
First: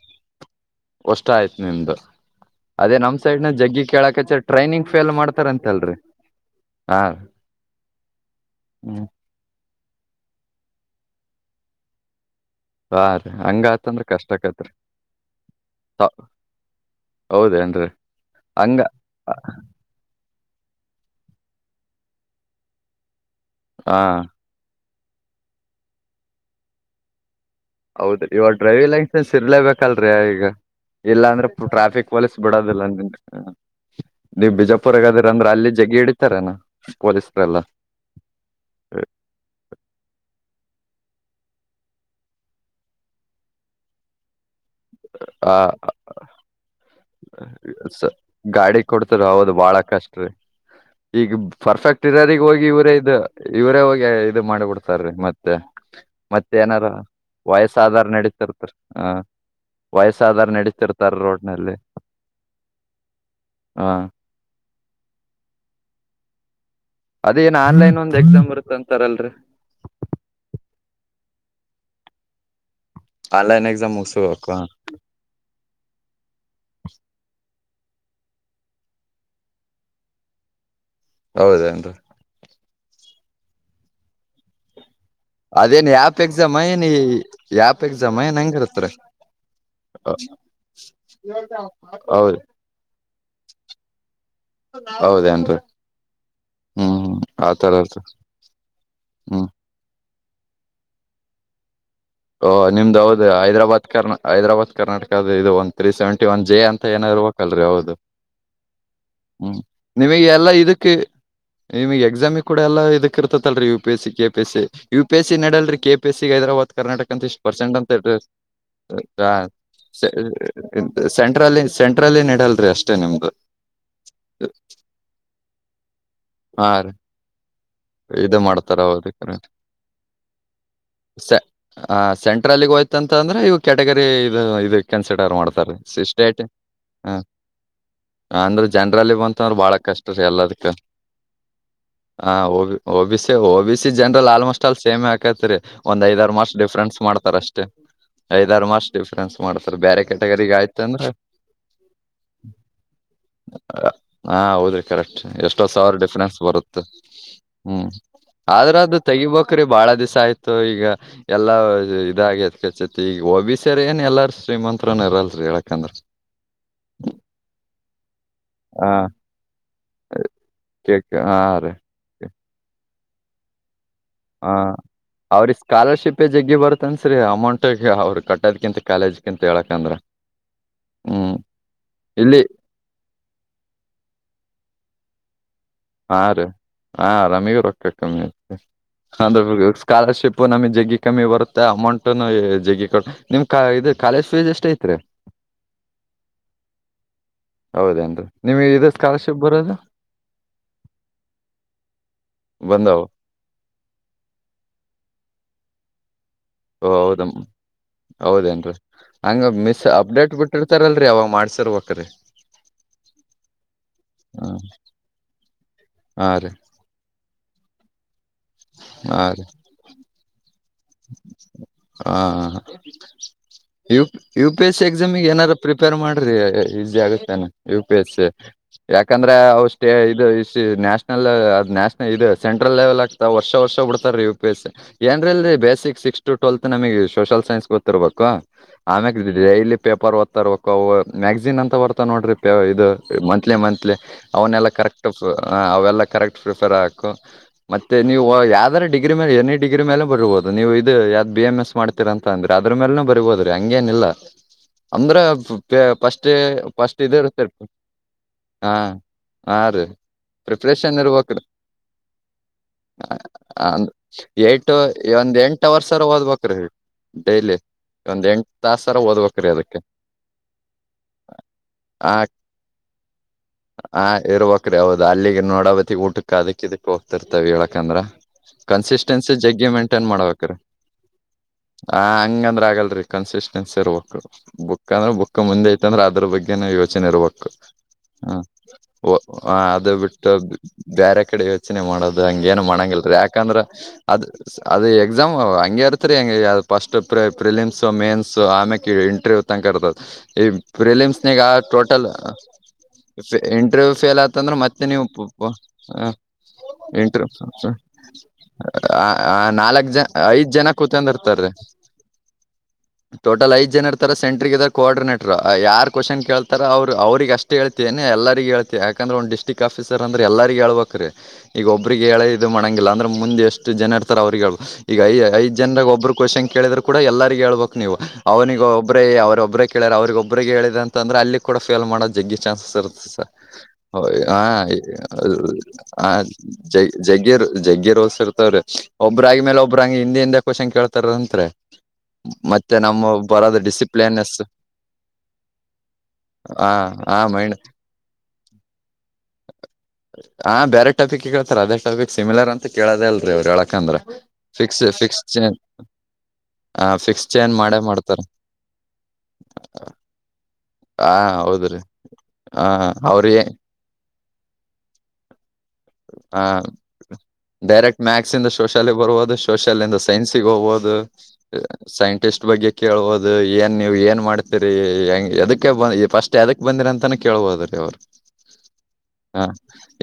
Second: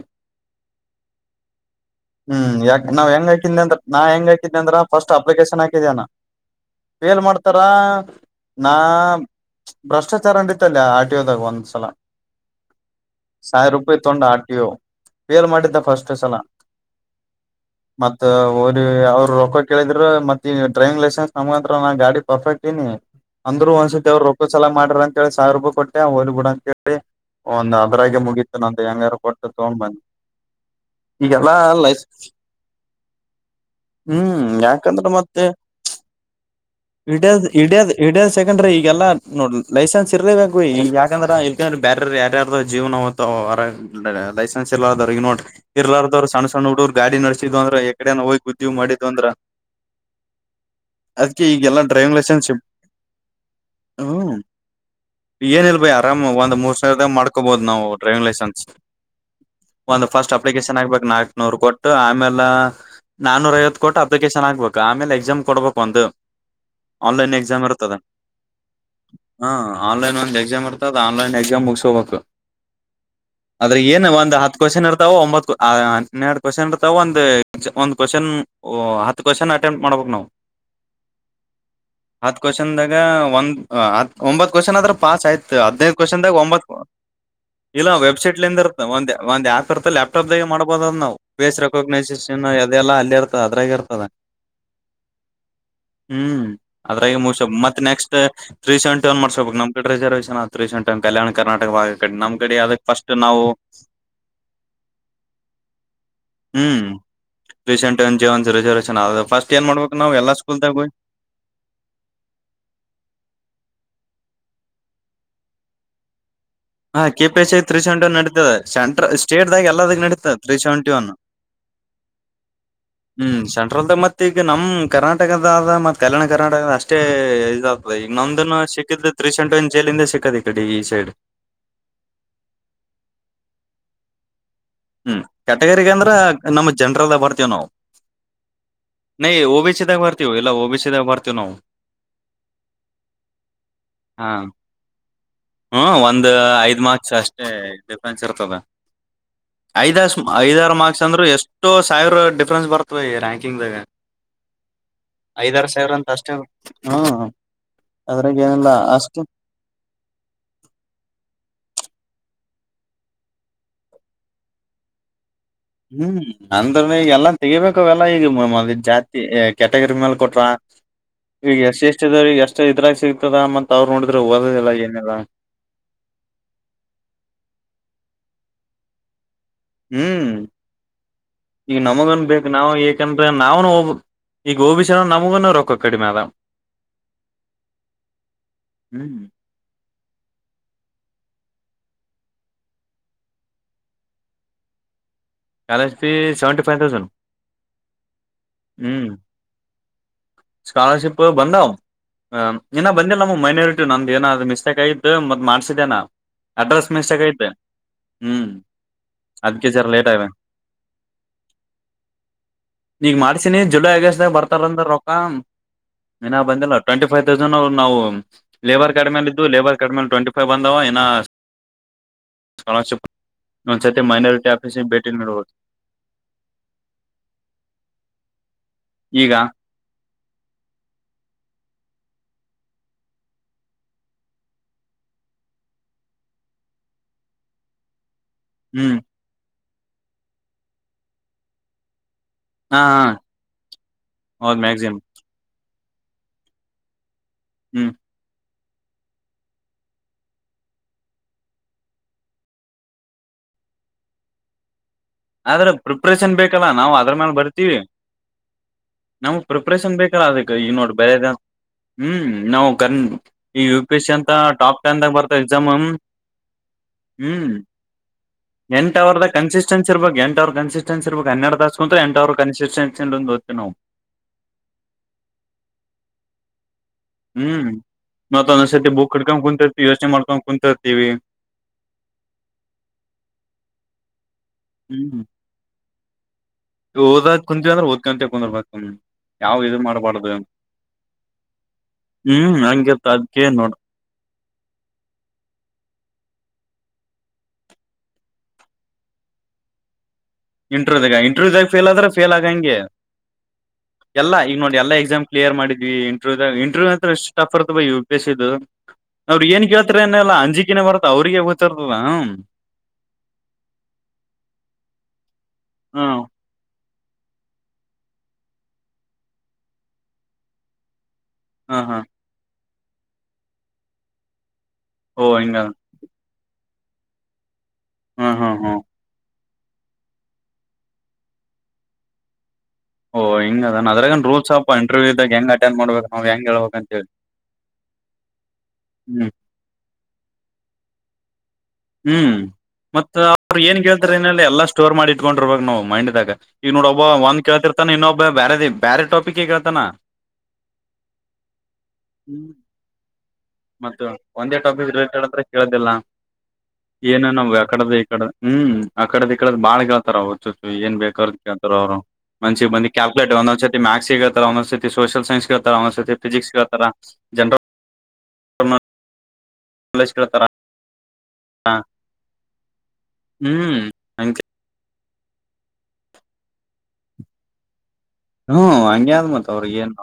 [SPEAKER 1] ಅಷ್ಟ ಆಯ್ತು ನಿಮ್ದು.
[SPEAKER 2] ಹ್ಮ್ ಯಾಕ್
[SPEAKER 1] ಅದೇ
[SPEAKER 2] ನಾವ
[SPEAKER 1] ನಮ್
[SPEAKER 2] ಹೆಂಗ
[SPEAKER 1] ಸೈಡ್ನ
[SPEAKER 2] ಹಾಕಿನಿ ಅಂದ್ರ
[SPEAKER 1] ಜಗ್ಗಿ
[SPEAKER 2] ನಾ ಹೆಂಗ
[SPEAKER 1] ಕೇಳಕಚ್ಚ
[SPEAKER 2] ಹಾಕಿದ್ನಿ ಅಂದ್ರ
[SPEAKER 1] ಟ್ರೈನಿಂಗ್ ಫೇಲ್
[SPEAKER 2] ಫಸ್ಟ್ ಅಪ್ಲಿಕೇಶನ್
[SPEAKER 1] ಮಾಡ್ತಾರಂತಲ್ರಿ
[SPEAKER 2] ಹಾಕಿದ್ಯಾನ.
[SPEAKER 1] ಹಾ
[SPEAKER 2] ಫೇಲ್ ಮಾಡ್ತಾರ ನಾ.
[SPEAKER 1] ಹ್ಮ್
[SPEAKER 2] ಭ್ರಷ್ಟಾಚಾರ ಅಂತ ಇತ್ತ ಅಲ್ಲೇ ಆಟಿಯೋದಾಗ ಒಂದ್ಸಲ.
[SPEAKER 1] ಹಾ ರೀ
[SPEAKER 2] ಸಾವಿರ
[SPEAKER 1] ಹಂಗಾತ.
[SPEAKER 2] ತೊಂಡ ಆಟ ಯೋ ಫೇಲ್ ಮಾಡಿದ್ದ ಫಸ್ಟ್ ಸಲ.
[SPEAKER 1] ಹೌದೇನ್ರಿ
[SPEAKER 2] ಮತ್ತ
[SPEAKER 1] ಹಂಗ
[SPEAKER 2] ಅವರು ರೊಕ್ಕ. ಕೇಳಿದ್ರು ಮತ್ತ ಈ ಡ್ರೈವಿಂಗ್ ಲೈಸೆನ್ಸ್ ನಮಗ ಹತ್ರ ನಾ ಗಡಿ ಪರ್ಫೆಕ್ಟ್ ಇನಿ ಅಂದ್ರು
[SPEAKER 1] ಹಾ
[SPEAKER 2] ಒಂದ್ತಿರು. ಚಲ ಮಾಡ್ರ ಅಂತೇಳಿ ಸಾವಿರ ರೂಪಾಯಿ ಕೊಟ್ಟೆ ಹೋಗ ಬಿಡ ಅಂತೇಳಿ ಒಂದ್ ಅದ್ರಾಗೆ
[SPEAKER 1] ಹೌದ್ರಿ
[SPEAKER 2] ಮುಗಿತ.
[SPEAKER 1] ಇವಾಗ ಡ್ರೈವಿಂಗ್ ಲೈಸೆನ್ಸ್ ಇರಲೇಬೇಕಲ್ರೀ ಈಗ. ಇಲ್ಲಾಂದ್ರೆ
[SPEAKER 2] ಈಗೆಲ್ಲಾ ಲೈಸ್
[SPEAKER 1] ಟ್ರಾಫಿಕ್ ಪೊಲೀಸ್ ಬಿಡೋದಿಲ್ಲ ನಿಂದರಸ್ತಾನ.
[SPEAKER 2] ಹ್ಮ್
[SPEAKER 1] ನೀವ್
[SPEAKER 2] ಯಾಕಂದ್ರ
[SPEAKER 1] ಬಿಜಾಪುರಗದಿರ
[SPEAKER 2] ಮತ್ತೆ
[SPEAKER 1] ಅಂದ್ರೆ ಅಲ್ಲಿ ಜಗ್ಗಿ ಹಿಡಿತಾರನಾ ಪೊಲೀಸರೆಲ್ಲಾ..
[SPEAKER 2] ಹಡ ಹಡ್ಕಂದ್ರ ಈಗಲ್ಲಾ ನೋಡ್ ಲೈಸೆನ್ಸ್ ಇರೇಬೇಕು ಈಗ ಯಾಕಂದ್ರ ಇಕಂದ್ರ ಬ್ಯಾರ ಯಾರ್ಯಾರೋ ಜೀವನ ಅವತ್. ಲೈಸೆನ್ಸ್ ಇಲ್ಲದವರಿಗ್ ನೋಡ್ರಿ
[SPEAKER 1] ಆ
[SPEAKER 2] ಇರಲಾರದವ್ರು ಸಣ್ಣ ಸಣ್ಣ ಹುಡುರ್.
[SPEAKER 1] ಗಾಡಿ
[SPEAKER 2] ಮಾಡಿದ್ವು
[SPEAKER 1] ಕೊಡ್ತರ
[SPEAKER 2] ಅಂದ್ರ
[SPEAKER 1] ಹೌದು ಬಾಳ ಕಷ್ಟ್ರೀ. ಈಗ
[SPEAKER 2] ಅದ್ಕೆ ಈಗೆಲ್ಲಾ
[SPEAKER 1] ಪರ್ಫೆಕ್ಟ್
[SPEAKER 2] ಡ್ರೈವಿಂಗ್
[SPEAKER 1] ಇರೋಗ
[SPEAKER 2] ಲೈಸೆನ್ಸ್
[SPEAKER 1] ಹೋಗಿ ಇವರೇ ಇದ ಇವರೇ ಹೋಗಿ
[SPEAKER 2] ಹ್ಮ್
[SPEAKER 1] ಇದು ಮಾಡ್ಬಿಡ್ತಾರೀ ಮತ್ತೆ.
[SPEAKER 2] ಏನಿಲ್ ಬೈ ಆರಾಮ್
[SPEAKER 1] ಮತ್ತ
[SPEAKER 2] ಒಂದ್
[SPEAKER 1] ಮತ್ತೆ
[SPEAKER 2] ಮೂರ್
[SPEAKER 1] ಏನಾರ
[SPEAKER 2] ಸಾವಿರದಾಗ ಮಾಡ್ಕೋಬಹುದು ನಾವು
[SPEAKER 1] ವಯಸ್ಸಾದಾರ್
[SPEAKER 2] ಡ್ರೈವಿಂಗ್ ಲೈಸೆನ್ಸ್
[SPEAKER 1] ನಡತಿರ್ತರಿ ಆ.
[SPEAKER 2] ಒಂದ್ ಫಸ್ಟ್ ಅಪ್ಲಿಕೇಶನ್ ಹಾಕ್ಬೇಕ ನಾಕನೂರ್ ಕೊಟ್ಟು ಆಮೇಲೆ. ನಾನೂರ ಐವತ್ತು
[SPEAKER 1] ಹ
[SPEAKER 2] ಕೊಟ್ಟು ಅಪ್ಲಿಕೇಶನ್ ಹಾಕ್ಬೇಕು ಆಮೇಲೆ ಎಕ್ಸಾಮ್ ಕೊಡ್ಬೇಕು ಒಂದು. ಆನ್ಲೈನ್
[SPEAKER 1] ಅದೇನ್
[SPEAKER 2] ಎಕ್ಸಾಮ್ ಇರುತ್ತದ
[SPEAKER 1] ಆನ್ಲೈನ್ ಒಂದ್ ಎಕ್ಸಾಮ್ ಬರುತ್ತ ಅಂತಾರಲ್ರಿ
[SPEAKER 2] ಹ. ಆನ್ಲೈನ್ ಒಂದ ಎಕ್ಸಾಮ್ ಇರ್ತದ ಅ ಆಲೈನ್ ಎಕ್ಸಾಮ ಮುಗಸೋಬೇಕು.
[SPEAKER 1] ಆನ್ಲೈನ್
[SPEAKER 2] ಅದರಾಗ
[SPEAKER 1] ಎಕ್ಸಾಮ್
[SPEAKER 2] ಏನ್ ಒಂದ್
[SPEAKER 1] ಮುಗಸಬೇಕು
[SPEAKER 2] ಹತ್ ಕ್ವಶನ್ ಇರ್ತಾವೋ ಒಂಬತ್. ಇನ್ನೆರಡು ಕ್ವಶ್ನ್ ಇರ್ತಾವ ಒಂದು ಒಂದು ಕ್ವಶ್ನ್ ಹತ್ತ ಕ್ವಶನ್ ಅಟೆಂಪ್ಟ್ ಮಾಡ್ಬೇಕು ನಾವು. [unintelligible]
[SPEAKER 1] ಹೌದೆನ್ರಿ.
[SPEAKER 2] ಹತ್ ಕ್ವಶನ್ದಾಗ ಒಂದ್ತ್ ಒಂಬತ್ ಕ್ವಶ್ನ್ ಆದ್ರೆ ಪಾಸ್ ಆಯ್ತ
[SPEAKER 1] ಅದೇನ್
[SPEAKER 2] ಹದಿನೈದು
[SPEAKER 1] ಆ್ಯಪ್
[SPEAKER 2] ಕ್ವಶನ್ದಾಗ
[SPEAKER 1] ಎಕ್ಸಾಮ
[SPEAKER 2] ಒಂಬತ್.
[SPEAKER 1] ಏನ್ ಆ್ಯಪ್
[SPEAKER 2] ಇಲ್ಲ
[SPEAKER 1] ಎಕ್ಸಾಮ ಏನ್
[SPEAKER 2] ವೆಬ್ಸೈಟ್ಲಿಂದ ಇರ್ತ
[SPEAKER 1] ಹೆಂಗಿರತ್ರಿ
[SPEAKER 2] ಒಂದ ಒಂದ ಯಕಕ್ ಇರ್ತ ಲ್ಯಾಪ್ಟಾಪ್ ದಾಗೆ ಮಾಡಬೋದ್ ನಾವು ಬೇಸ.
[SPEAKER 1] ಹೌದ್
[SPEAKER 2] ಕಕ್ನೈಸೇಷನ್ ಅದೆಲ್ಲ ಅಲ್ಲಿ ಇರ್ತದೆ ಅದ್ರಾಗ ಇರ್ತದ.
[SPEAKER 1] ಹೌದೇನ್ರಿ.
[SPEAKER 2] ಹ್ಮ್
[SPEAKER 1] ಹ್ಮ್
[SPEAKER 2] ಅದ್ರಾಗಿ ಮೂರ್ಸ
[SPEAKER 1] ಆತರ
[SPEAKER 2] ಮತ್ತೆ
[SPEAKER 1] ಇರ್ತ
[SPEAKER 2] ನೆಕ್ಸ್ಟ್ ತ್ರೀ ಸೆವೆಂಟಿ ಒನ್
[SPEAKER 1] ಹ್ಮ್
[SPEAKER 2] ಮಾಡ್ಸ್ಬೇಕು ನಮ. ರಿಸರವೆಶನ್ ಆ ರೀಸಂಟ್ಟಮ ಕಲ್ಯಾಣ ಕರ್ನಾಟಕವಾಗಿ.
[SPEAKER 1] ಹ್ ನಿಮ್ದ್ ಹೌದ ಹೈದರಬಾದ್ ಕರ್ ಹೈದರಾಬಾದ್ ಕರ್ಟಕದ ಇ ಒಂದು ತ್ರೀ ಸೆವೆಂಟಿ ಒನ್ ಜೆ ಅಂತ ಏನ ಇರ್ಬೇಕು.
[SPEAKER 2] ರೀಸೆಂಟ್ ಜ ಒನ್ ರಿಸರ್ವೇನ್ ಅದ ಫಸ್ಟ್
[SPEAKER 1] ಹ್ಮ್
[SPEAKER 2] ಏ ಮಾಡ್ಬೇಕ ನಾವವು
[SPEAKER 1] ನಿಮಗೆ
[SPEAKER 2] ಎಲ್ಲ
[SPEAKER 1] ಎಲ್ಲಾ ಇದಕ್ಕೆ
[SPEAKER 2] ಸ್ಕೂಲ್ದಾಗಿ.
[SPEAKER 1] ನಿಮಗ್ ಎಕ್ಸಾಮಿ ಕೂಡ ಎಲ್ಲ ಇದಕ್ ಇರ್ತಲ್ರಿ U P S C K P S C U P S C ನಡಲ್ರಿ K P S C Hyderabad ಕ
[SPEAKER 2] ಹಾ K P S C three seventy one ನಡೀತದೆ ಸೆಂಟರ್ ಸ್ಟೇಟ್ ದಾಗ ಎಲ್ಲದಾಗ ನಡೀತದೆ ತ್ರೀ ಸೆವೆಂಟಿ ಒನ್.
[SPEAKER 1] ಸೆಂಟ್ರಲ್ಲಿ ಸೆಂಟ್ರಲ್ಲಿ ನಡಲ್ರಿ ಅಷ್ಟೇ ನಿಮ್ದು
[SPEAKER 2] ಹ್ಮ್ ಸೆಂಟ್ರಲ್ದ ಮತ್ತೆ ಈಗ ನಮ ಕರ್ನಾಟಕದಾದ ಮತ್ ಕಲ್ಯಾಣ
[SPEAKER 1] ಹಾ
[SPEAKER 2] ಕರ್ನಾಟಕದ
[SPEAKER 1] ರೀ
[SPEAKER 2] ಅಷ್ಟೇ ಇದಾ ಈಗ
[SPEAKER 1] ಇದು
[SPEAKER 2] ನಮ್ದುನು
[SPEAKER 1] ಮಾಡ್ತಾರ
[SPEAKER 2] ಸಿಕ್ಕಿದ್ರೆ
[SPEAKER 1] ಹೌದು
[SPEAKER 2] ತ್ರಿ
[SPEAKER 1] ಕರೆ
[SPEAKER 2] ಸೆವೆಂಟಿ ಒನ್ ಜೇಲಿಂದ ಸಿಕ್ಕದ ಈ ಕಡೆ ಈ ಸೈಡ್.
[SPEAKER 1] ಹಾ ಸೆಂಟ್ರಲ್ಲಿಗೆ ಹೋಯ್ತಂತ ಅಂದ್ರೆ ಇವು ಕ್ಯಾಟಗರಿ ಇದು ಇದ
[SPEAKER 2] ಹ್ಮ್
[SPEAKER 1] ಕನ್ಸಿಡರ್ ಮಾಡ್ತಾರೆ
[SPEAKER 2] ಕ್ಯಾಟಗರಿಗ ಅಂದ್ರ
[SPEAKER 1] ಸೇಟ್
[SPEAKER 2] ನಮ್ಮ
[SPEAKER 1] ಹಾ
[SPEAKER 2] ಜನರಲ್ದಾಗ ಬರ್ತೀವಿ ನಾವು
[SPEAKER 1] ಅಂದ್ರೆ ಜನ್ರಲ್ಲಿ
[SPEAKER 2] ನೈ
[SPEAKER 1] ಬಂತ ಅಂದ್ರ
[SPEAKER 2] ಒ ಬಿ
[SPEAKER 1] ಬಾಳ
[SPEAKER 2] ಸಿ ದಾಗ
[SPEAKER 1] ಕಷ್ಟ ರೀ
[SPEAKER 2] ಬರ್ತೀವಿ ಇಲ್ಲ ಒ
[SPEAKER 1] ಎಲ್ಲದಕ್ಕ
[SPEAKER 2] ಬಿ ಸಿ ದಾಗ ಬರ್ತೀವಿ ನಾವು
[SPEAKER 1] ಹಾ O B O B C O B C general almost all same ಹಾಕೈತ್ರಿ.
[SPEAKER 2] ಹಾ ಒಂದು ಐದ್ ಮಾರ್ಕ್ಸ್ ಅಷ್ಟೇ ಡಿಫ್ರೆನ್ಸ್ ಇರ್ತದೆ.
[SPEAKER 1] ರೆಫರೆನ್ಸ್ ಮಾಡ್ತಾರೆ ಬೇರೆ ಕ್ಯಾಟಗರಿಗ ಆಯ್ತ
[SPEAKER 2] ಮಾರ್ಕ್ಸ್
[SPEAKER 1] ಅಂದ್ರೆ
[SPEAKER 2] ಅಂದ್ರು ಎಷ್ಟೋ ಸಾವಿರ ಡಿಫ್ರೆನ್ಸ್ ಬರ್ತವ ಈ ರ್ಯಾಂಕಿಂಗ್ದಾಗ
[SPEAKER 1] ಆ ಹಾ ಹೌದ್ರಿ ಕರೆಕ್ಟ್ ಎಷ್ಟೋ
[SPEAKER 2] ಐದಾರು
[SPEAKER 1] ಸಾವಿರ
[SPEAKER 2] ಅಂತ ಅಷ್ಟೇ
[SPEAKER 1] ಡಿಫ್ರನ್ಸ್ ಬರುತ್ತ.
[SPEAKER 2] ಹ್ಮ್
[SPEAKER 1] ಹ್ಮ್
[SPEAKER 2] ಅದ್ರಾಗ ಏನಿಲ್ಲ
[SPEAKER 1] ಆದ್ರ ಅದು
[SPEAKER 2] ಅಷ್ಟು
[SPEAKER 1] ತೆಗಿಬೇಕ್ರಿ ಬಾಳ ದಿವಸ ಆಯ್ತು ಈಗ. ಎಲ್ಲಾ ಇದಾಗ್ಯತ್ ಕಚತ್ ಈಗ ಓ ಬಿ ಸಿ ಯರ್ ಏನ್ ಎಲ್ಲಾರ ಶ್ರೀಮಂತ್ರನ ಇರಲ್ರಿ ಹೇಳಕಂ
[SPEAKER 2] ಹ್ಮ್ ಅಂದ್ರನ ಈಗ ಎಲ್ಲಾ ತೆಗಿಬೇಕಾವೆಲ್ಲ ಈಗ ಮ್ಮ್ ಈಗ್
[SPEAKER 1] ಹ
[SPEAKER 2] ಜಾತಿ ಕ್ಯಾಟಗರಿ ಮೇಲೆ ಕೊಟ್ರ
[SPEAKER 1] ಕೇಕ್ ಹಾ
[SPEAKER 2] ಈಗ್
[SPEAKER 1] ರೀ
[SPEAKER 2] ಎಸ್ ಸಿ ಎಸ್ ಟಿ ದವ್ರಿಗೆ ಎಷ್ಟು ಇದ್ರಾಗ ಸಿಗ್ತದ ಮ ಅವ್ ನೋಡಿದ್ರ ವ
[SPEAKER 1] ಹಾ ಅವ್ರಿಗೆ ಸ್ಕಾಲರ್ಶಿಪ್ ಜಗ್ಗಿ ಬರುತ್ತನ್ಸ್ರೀ ಅಮೌಂಟ್ ಅವ್ರು ಕಟ್ಟೋದ್ಕಿಂತ ಕಾಲೇಜ್. ಎಂತ ಹೇಳಿಕಂತ
[SPEAKER 2] ಹ್ಮ್ ಈಗ ನಮಗನ್
[SPEAKER 1] ಇಲ್ಲಿ
[SPEAKER 2] ಬೇಕು ನಾವು ಯಾಕಂದ್ರೆ ನಾವುನು ಹೋಬೇಕು ಈಗ ಓ ಬಿ ಸಿ ಅಂದ್ರ ನಮಗೂನು ರೊಕಕ್
[SPEAKER 1] ಹಾ ರಿ ಹಾ ನಮಗೂ ರೊಕ್ಕ ಕಮ್ಮಿ
[SPEAKER 2] ಹ್ಮ್
[SPEAKER 1] [unintelligible] ಸ್ಕಾಲರ್ಶಿಪ್ಪು ನಮಗೆ ಜಗ್ಗಿ ಕಮ್ಮಿ ಬರುತ್ತೆ ಅಮೌಂಟುನು ಜಗ್ಗಿ ಕಮ್ಮಿ ನಿಮ್ ಕ ಇದು ಕಾಲೇಜ್ ಫೀಸ್ ಎಷ್ಟ್ ಐತ್ರಿ.
[SPEAKER 2] College fee seventy five thousand
[SPEAKER 1] ಹೌದೇನ್ರಿ ನಿಮ್ಗೆ ಇ
[SPEAKER 2] ಹ್ಮ್
[SPEAKER 1] ಸ್ಕಾಲರ್ಶಿಪ್ ಬರೋದು.
[SPEAKER 2] ಸ್ಕಾಲರ್ಶಿಪ್ ಬಂದಾವ ಆ ಇನ್ನ
[SPEAKER 1] ಬಂದವು
[SPEAKER 2] ಬಂದಿಲ್ಲ ನಮಗ್ ಮೈನಾರಿ ಟಿ ನಂದ್ ಏನಾದ್ ಮಿಸ್ಟೇಕ್ ಆಗಿತ್ ಮತ್ ಮಾಡ್ಸಿದ್ದೇನ.
[SPEAKER 1] ಓ ಹೌದ
[SPEAKER 2] ಹ್ಮ್
[SPEAKER 1] ಹೌದೇನ್ರೀ ಹಂಗ
[SPEAKER 2] ಅದ್ಕ್ಕೆ
[SPEAKER 1] ಮಿಸ್
[SPEAKER 2] ಜರ ಲೇಟ್ ಆಗ
[SPEAKER 1] ಅಪ್ಡೇಟ್ ಬಿಟ್ ಟಿರ್ತಾರಲ್ರಿ ಅವಾಗ ಮಾಡ್ಸರ್ ಹೊಕ್ರರಿ.
[SPEAKER 2] ಈಗ್ ಮಾಡ್ಸಿನಿ ಜುಲೈ ಆಗಷ್ಟ್ ದಾಗ್
[SPEAKER 1] ಹಾ
[SPEAKER 2] ಬರ್ತಾರಂದ್ರ ರೊಕ್ಕ ಇನ್ನ
[SPEAKER 1] ರೀ
[SPEAKER 2] ಬಂದಿಲ್ಲ ಅದ್. ಟ್ವೆಂಟಿ ಫೈವ್ ತೌಸಂಡ್ ನಾವು ಲೇಬರ್ ಕಾರ್ಡ್
[SPEAKER 1] ಹಾ
[SPEAKER 2] ಮಾಡಿತ್ತು
[SPEAKER 1] ರೀ
[SPEAKER 2] ಲೇಬರ್ ಕಾರ್ಡ್ ಮೇಲೆ ಟ್ವೆಂಟಿ ಫೈವ್ ಬಂದವ ಇನ್ನ
[SPEAKER 1] ಹಾ ಹಾ
[SPEAKER 2] ಸ್ಕಾಲರ್ಶಿಪ್ ಒಂದ್ಸತಿ
[SPEAKER 1] U U
[SPEAKER 2] minority
[SPEAKER 1] P S C
[SPEAKER 2] ಆಫೀಸಿಗೆ ಭೇಟಿ
[SPEAKER 1] ಎಕ್ಸಾಮಿಗೆ ಏನಾರ
[SPEAKER 2] ನೀಡ್ಬೇಕು
[SPEAKER 1] ಪ್ರಿಪೇರ್ ಮಾಡ್ರಿ ಈಸಿ ಆಗುತ್ತೇನೆ ಯು ಪಿ ಎಸ್ ಸಿ
[SPEAKER 2] ಈಗ
[SPEAKER 1] ಯಾಕಂದ್ರೆ ಅವ್ ಸ್ಟೇ ಇದು ಇದು ನ್ಯಾಷನಲ್ ನ್ಯಾಶ ಇದು ಸೆಂಟ್ರಲ್ ಲೆವೆಲ್ ಆಗ್ತಾವ ವರ್ಷ ವರ್ಷ ಬಿಡ್ತಾರ್ ರಿ ಯು ಪಿ ಎಸ್ ಸಿ. ಏನ್ರ್ ಇಲ್ರಿ ಬೇಸಿಕ್ ಸಿಕ್ಸ್ ಟು ಟ್ವೆಲ್ತ್ ನಮಗೆ ಸೋಷಲ್ ಸೈನ್ಸ್ ಗೊತ್ತಿರ್ಬೇಕು
[SPEAKER 2] ಹ್ಮ್
[SPEAKER 1] ಆಮ್ಯಾಕ್ ಡೈಲಿ ಪೇಪರ್ ಓದ್ತಾ ಇರ್ಬೇಕು ಅವು ಮ್ಯಾಗಸೀನ್ ಅಂತ ಬರ್ತ ನೋಡ್ರಿ
[SPEAKER 2] ಹಾ
[SPEAKER 1] ಇದು
[SPEAKER 2] ಹ
[SPEAKER 1] ಮಂತ್ಲಿ ಮಂತ್ಲಿ
[SPEAKER 2] ಹೌದ್
[SPEAKER 1] ಅವನ್ನೆಲ್ಲ
[SPEAKER 2] ಮ್ಯಾಕ್ಸಿಮಮ್
[SPEAKER 1] ಕರೆಕ್ಟ್ ಸೋ ಅವೆಲ್ಲ ಕರೆಕ್ಟ್ ಪ್ರಿಫರ್ ಹಾಕು
[SPEAKER 2] ಹ್ಮ್
[SPEAKER 1] ಮತ್ತೆ ನೀವು ಯಾವ್ದಾರ ಡಿಗ್ರಿ ಮೇಲೆ ಎನಿ ಡಿಗ್ರಿ ಮೇಲೆ ಬರಿಬಹುದು. ನೀವು ಇದು ಯಾವ್ದ್ ಬಿ ಎಂ ಎಸ್ ಮಾಡ್ತೀರ ಅಂತ ಅಂದ್ರೆ ಅದ್ರ ಮೇಲೆನೂ ಬರಿಬೋದ್ರಿ ಹಂಗೇನಿಲ್ಲ. ಅಂದ್ರ
[SPEAKER 2] ಆದ್ರ
[SPEAKER 1] ಫಸ್ಟ್
[SPEAKER 2] ಪ್ರಿಪ್ರೇಷನ್ ಬೇಕಲ್ಲ ನಾವು
[SPEAKER 1] ಫಸ್ಟ್
[SPEAKER 2] ಅದ್ರ ಮೇಲೆ
[SPEAKER 1] ಇದಿರುತ್ತೆ
[SPEAKER 2] ಬರ್ತೀವಿ
[SPEAKER 1] ಹಾ
[SPEAKER 2] ನಮ್ಗ್
[SPEAKER 1] ಹಾ ರೀ
[SPEAKER 2] ಪ್ರಿಪ್ರೇಷನ್ ಬೇಕಲ್ಲ ಅದಕ್ ಈ ನೋಡ್
[SPEAKER 1] ಪ್ರಿಪ್ರೇಷನ್
[SPEAKER 2] ಬೇರೆದ
[SPEAKER 1] ಇರ್ಬೇಕ್ರಿ.
[SPEAKER 2] ಹ್ಮ್ ನಾವು ಗನ್ ಈ ಯು ಪಿ ಎಸ್ ಸಿ ಅಂತ ಟಾಪ್ ಟೆನ್
[SPEAKER 1] ಈ ಒಂದ್ ಎಂಟ ಅವರ್ ಸರ ಓದ್ಬೇಕ್ರೀ
[SPEAKER 2] ಹ್ಮ್
[SPEAKER 1] ಡೈಲಿ ಒಂದ್ ಎಂಟ್ ತಾಸ ಸರ ಓದ್ಬೇಕ್ರೀ ಅದಕ್ಕೆ.
[SPEAKER 2] ಹೋತಿರ್ಬೇಕು ಎಂಟ್ ಹವರ್ ಕನ್ಸಿಸ್ಟೆಸಿ ಇರ್ಬೇಕ ಹನ್ನೆರ ತಾಸಸ್ಕಂತ್ರ ಎಂಟ ಅವ್ರ ಕನ್ಸ್ಟೆನ್ಸಿ ಓದುತೀವಿ ನಾವು.
[SPEAKER 1] ಹಾ ಇರ್ಬಕ್ರೀ ಹೌದು ಅಲ್ಲಿಗೆ ನೋಡವತ್ತತಿ ಊಟಕ್ಕೆ ಅದಕ್ಕ ಇದಕ್ಕ ಹೋಗ್ ರ್ತಾವ
[SPEAKER 2] ಹ್ಮ್
[SPEAKER 1] ಹೇಳಕಂದ್ರ
[SPEAKER 2] ಮತ್ತೊಂದ್ಸತಿ ಬುಕ್
[SPEAKER 1] ಕನ್ಸಿಸ್ಟೆನ್ಸಿ
[SPEAKER 2] ಹಿಡ್ಕೊಂಡ್ ಕುಂತಿರ್ತಿವಿ
[SPEAKER 1] ಜಗ್ಗಿಮೆಂಟ್ [unintelligible]
[SPEAKER 2] ಯೋಚನೆ ಮಾಡ್ಕೊಂಡ್
[SPEAKER 1] ಮಾಡ್ಬೇಕೀ
[SPEAKER 2] ಕುಂತಿರ್ತಿವಿ
[SPEAKER 1] ಆ ಹಂಗಂದ್ರ ಆಗಲ್ರೀ ಕನ್ಸಿಸ್ಟೆನ್ಸಿ ಇರ್ಬೇಕ ಬುಕ್ ಕಂದ್ರ
[SPEAKER 2] ಹ್ಮ್
[SPEAKER 1] ಬುಕ್ಕ ಮುಂದೆಐತಂದ್ರ ಅದ್ರ ಬಗ್ಗೆ ಗ್ಗೆನೆ ಯೋಚನೆ
[SPEAKER 2] ಓದಕ್
[SPEAKER 1] ಇರ್ಬೇಕು
[SPEAKER 2] ಕುಂತೀವಿ ಅಂದ್ರೆ ಓದ್ಕೊಂತ
[SPEAKER 1] ಹ
[SPEAKER 2] ಕುಂದರ್ಬೇಕು ಯಾವ ಇದು
[SPEAKER 1] ಅದು ಬಿಟ್ಟು.
[SPEAKER 2] ಮಾಡ್ಬಾರ್ದು
[SPEAKER 1] ಬೇರೆ ಕಡೆ ಯೋಚನೆ ಮಾಡೋದು
[SPEAKER 2] ಹ್ಮ್
[SPEAKER 1] ಹಂಗೇನು
[SPEAKER 2] ಹಂಗಿರ್ತ
[SPEAKER 1] ಮಾಡಂಗಲ್ರಿ
[SPEAKER 2] ಅದ್ಕೇನ್
[SPEAKER 1] ಯಾಕಂದ್ರ
[SPEAKER 2] ನೋಡ್
[SPEAKER 1] ಅದ ಅದು ಎಕ್ಸಾಮ್ ಹಂಗೆ ಇರ್ತ ರೀಗೆ ಅ ಪಫಸ್ಟ್ ಪ್ರಿಲಿಮ್ಸ್ ಮೇನ್ಸ್ ಆಮ್ಯಕ್ ಇಂಟ್ರ್ ತನಕ ಇರ್ತಯ್ತೆ
[SPEAKER 2] ಇಂಟರ್ವ್ಯೂದಾಗ
[SPEAKER 1] ಪ್ರೆಲಿಮಸ್ಗ
[SPEAKER 2] ಇಂಟರ್ವ್ಯೂದಾಗ ಫೇಲ್ ಆದ್ರ
[SPEAKER 1] ಟೋಟಲ್.
[SPEAKER 2] ಫೇಲ್ ಆಗಂಗೆ
[SPEAKER 1] ಇಂಟ್ರವ್ಯ್ ಫೇಲ್
[SPEAKER 2] ಎಲ್ಲಾ
[SPEAKER 1] ಆತಂದ್ರೆ
[SPEAKER 2] ಈಗ ನೋಡಿ
[SPEAKER 1] ಮತ್ತೆ
[SPEAKER 2] ಎಲ್ಲಾ
[SPEAKER 1] ನೀವು
[SPEAKER 2] ಎಕ್ಸಾಮ್ ಕ್ಲಿಯರ್ ಮಾಡಿದ್ವಿ ಇಂಟರ್ವ್ಯೂದಾಗ ಇಂಟರ್ವ್ಯೂ ಹತ್ರ ಎಷ್ಟು ಟಫ್ ಇರ್ತ
[SPEAKER 1] [unintelligible]
[SPEAKER 2] ಬ ಯು ಪಿ ಎಸ್ ಇದು
[SPEAKER 1] ಆ ಆ
[SPEAKER 2] ಅವ್ರು ಏನ್
[SPEAKER 1] ನಾಲ್ಕ್
[SPEAKER 2] ಕೇಳ್ತಾರ
[SPEAKER 1] ಜನ
[SPEAKER 2] ಏನಲ್ಲ
[SPEAKER 1] ಐದ್ ಜನ
[SPEAKER 2] ಅಂಜಿಕಿನೇ ಬರ್ತ ಅವ್ರಿಗೆ
[SPEAKER 1] ಕತೊಂಡರ್ತಾರೀ.
[SPEAKER 2] ಗೊತ್ತಿರ್ತದ
[SPEAKER 1] ಟೋಟಲ್ ಐದ್ ಜನ ಇರ್ತಾರೆ ಸೆಂಟ್ರಿ ಇದ ಕೋರ್ಡಿನೇಟರ್ ಯಾರ್
[SPEAKER 2] ಹ
[SPEAKER 1] ಕ್ವಶನ್ ಕೇಳ್ತಾರೆ ತರ ಅವರು ಅವ್ರಿಗೆ ಅಷ್ಟೇ ಹೇಳ್ತ ಏನೆ ಎಲ್ಲರಿಗ ಹೇಳ್ತಿ ಯಾಕಂದ್ರೆ ಒಂದ ಡಿಸ್ಟ್ರಕ್ ಆಫೀಸರ್ ಅಂದ್ರ ಎರಿಗ ಹೇಳ್ಬೇಕ್ರೀ. ಈಗ
[SPEAKER 2] ಹ ಹ
[SPEAKER 1] ಒಬ್ಬ್ರಿಗೆ ಹೇಳೆ ಇದು ಮಣಂಗಿಲ್ಲ ಅಂದ್ರೆ ಮುಂದೆ ಎಷ್ಟು ಜನ ಇರ್ತಾರೆ ಅವ್ರಿಗೆ ಹೇಳ್ಬೇಕು. ಐ
[SPEAKER 2] ಓ
[SPEAKER 1] ಐದ್
[SPEAKER 2] ಹಿಂಗ
[SPEAKER 1] ಜರ ಒಬ್ಬರು ಕ್ವಶನ್ ಕೇಳಿದ್ರರು ಕೂಡ ಎಲ್ಲರಿಗ ಹೇಳ್ಬೇಕಕ್ ನೀವು
[SPEAKER 2] ಹ್ಮ್ ಹ್ಮ್
[SPEAKER 1] ಅವನಿಗೆ
[SPEAKER 2] ಹ್ಮ್
[SPEAKER 1] ಒಬ್ರೇ ಅವರೊಬ್ರೆ. ಅವ್ರಗೊಬ್ಬರಿಗೆ ಹೇಳಿದೆ ಅಂದ್ರೆ ಅಲ್ಲಿ ಕೂಡ ಫೇಲ್ ಮಾಡೋ ಜಗ್ಗಿ ಚಾನ್ಸೆಸ್ ಇರುತ್ತೆ.
[SPEAKER 2] ಓ ಹಿಂಗ ಅದಾನ ಅದ್ರಾಗನ್ ರೂಲ್ಸ್ ಅಪ ಇಂಟರ್ವ್ಯೂ ಇದಾಗ ಹೆಂಗ್ ಅಟೆಂಡ್ ಮಾಡ್ಬೇಕ್ ನಾವ್ ಹೆಂಗ್ ಹೇಳ್ಬೇಕ್ ಅಂತೇಳಿ
[SPEAKER 1] [unintelligible] ಒಬ್ರು
[SPEAKER 2] ಹ್ಮ್
[SPEAKER 1] ಆದ್ಮೇಲೆ ಒಬ್ರು ಹಂಗ ಹಿಂದಿ ಹಿಂದೆ ಕ್ವಶನ್ ಕೇಳ್ತಾರಂತ್ರಿ.
[SPEAKER 2] ಹ್ಮ್
[SPEAKER 1] ಮತ್ತೆ ನಮ್ಮ
[SPEAKER 2] ಮತ್ತ ಅವರು
[SPEAKER 1] ಬರೋದು
[SPEAKER 2] ಏನ್ ಕೇಳ್ತಾರೆ
[SPEAKER 1] ಡಿಸಿಪ್ಲಿನ್ಸ್
[SPEAKER 2] ನ್ನ ಎಲ್ಲಾ ಸ್ಟೋರ್ ಮಾಡಿ ಇಟ್ಕೊಂಡ್ಇರ್ಬೇಕು ನಾವು ಮೈಂಡ್ದಾಗ.
[SPEAKER 1] ಹ
[SPEAKER 2] ಈಗ ನೋಡ ಒಬ್ಬ
[SPEAKER 1] ಹ
[SPEAKER 2] ಒಂದ
[SPEAKER 1] ಮೈಂಡ್
[SPEAKER 2] ಕೇತಿರ್ತಾನ ಇನ್ನೊಬ್ಬ ಬ್ಯರೆದ ಬೇರೆ ಟೊಪಿಗೆೇ ಕೇಳ್ತಾನ.
[SPEAKER 1] ಹಾ ಬೇರೆ ಟಾಪಿಕ್ ಕೇಳ್ತ ಅದೇ ಟಾಪಿಕ್ ಸಿಮಿಲರ್ ಅಂತ ಕೇಳೋದೇಲ್ರರಿ ಅವ್ರು ಹೇಳಕ್
[SPEAKER 2] ಮತ್ತ
[SPEAKER 1] [unintelligible]
[SPEAKER 2] ಒಂದೇ
[SPEAKER 1] ಫಿಕ್ಸ್
[SPEAKER 2] ಟಾಪಿಕ್
[SPEAKER 1] ಫಿಕ್ಸ್ [unintelligible] ಹ
[SPEAKER 2] ಏನ
[SPEAKER 1] ಫಿಕ್ಸ್ ಚೇನ್
[SPEAKER 2] ನಾನವ್
[SPEAKER 1] ಮಾಡೇ
[SPEAKER 2] ಅಕಡದ
[SPEAKER 1] ಮಾಡ್ತಾರ
[SPEAKER 2] ಇಕಡ ಹ್ಮ್ ಅಕಡದ ಇಕಡದ್ ಬಹಳ ಬಾಳಗೆೇಳ್ತಾರ ಅವು ಏನ್
[SPEAKER 1] ಹ
[SPEAKER 2] ಬೇಕಾದ್ರು ಕೇಳ್ತಾರೆ
[SPEAKER 1] ಹೌದ್ರಿ
[SPEAKER 2] ಅವ್ರು.
[SPEAKER 1] ಹ
[SPEAKER 2] ಮನ್ಸಿಗ್ ಬಂದಿದು
[SPEAKER 1] ಅವ್ರ
[SPEAKER 2] ಕ್ಯಾಲ್ಕುಲಟರ್ ಒಂದೊಂದ್ ಸತಿ ಮಾಥ್ಸ್ ಇಂದ ಕೇಳ್ತಾರೆ ಒಂದೊಂದ್ ಸತಿ ಸೋಷಲ್ ಸೈನ್ಸ್ಗೆಕೇಳ್ತಾರೆ ಒಂದೊಂದ್ಸತಿ
[SPEAKER 1] ಹ
[SPEAKER 2] ಫಿಸಿಕ್ಸ್ ಕೇಳ್ತಾರೆ ಜನರ
[SPEAKER 1] ಡೈರೆಕ್ಟ್ ಮ್ಯಾಥ್ಸ್ ಇಂದ ಸೋಷಲ್ ಬರ್ಬಹದು ಸೋಷಲ್ಂದ
[SPEAKER 2] ನಾಲೆಜ್ ಕೇಳ್ತಾರ
[SPEAKER 1] ಸೈನ್ಸಿಗೆ ಹೋಗ್ಬಹುದು. ಸೈಂಟಿಸ್ಟ್ ಬಗ್ಗೆ ಕೇಳಬೋದು ಏನ್
[SPEAKER 2] ಹ್ಮ್
[SPEAKER 1] ನೀವ್ ಏನ್
[SPEAKER 2] ಹಂಗೆ
[SPEAKER 1] ಮಾಡ್ ಸರಿ ಹೆಂಗ ಅದಕ್ಕೆ ಬ ಫಸ್ಟ್ ಎದಕ್ ಬಂದಿರ ಅಂತಾನ ಕೇಳ್ಬೋದ್ರೀ ಅವ್ರು.
[SPEAKER 2] ಹ್ಮ್ ಹಂಗೆ ಆದ್ ಮತ್ ಅವ್ರಗ
[SPEAKER 1] ಹ
[SPEAKER 2] ಏನ್.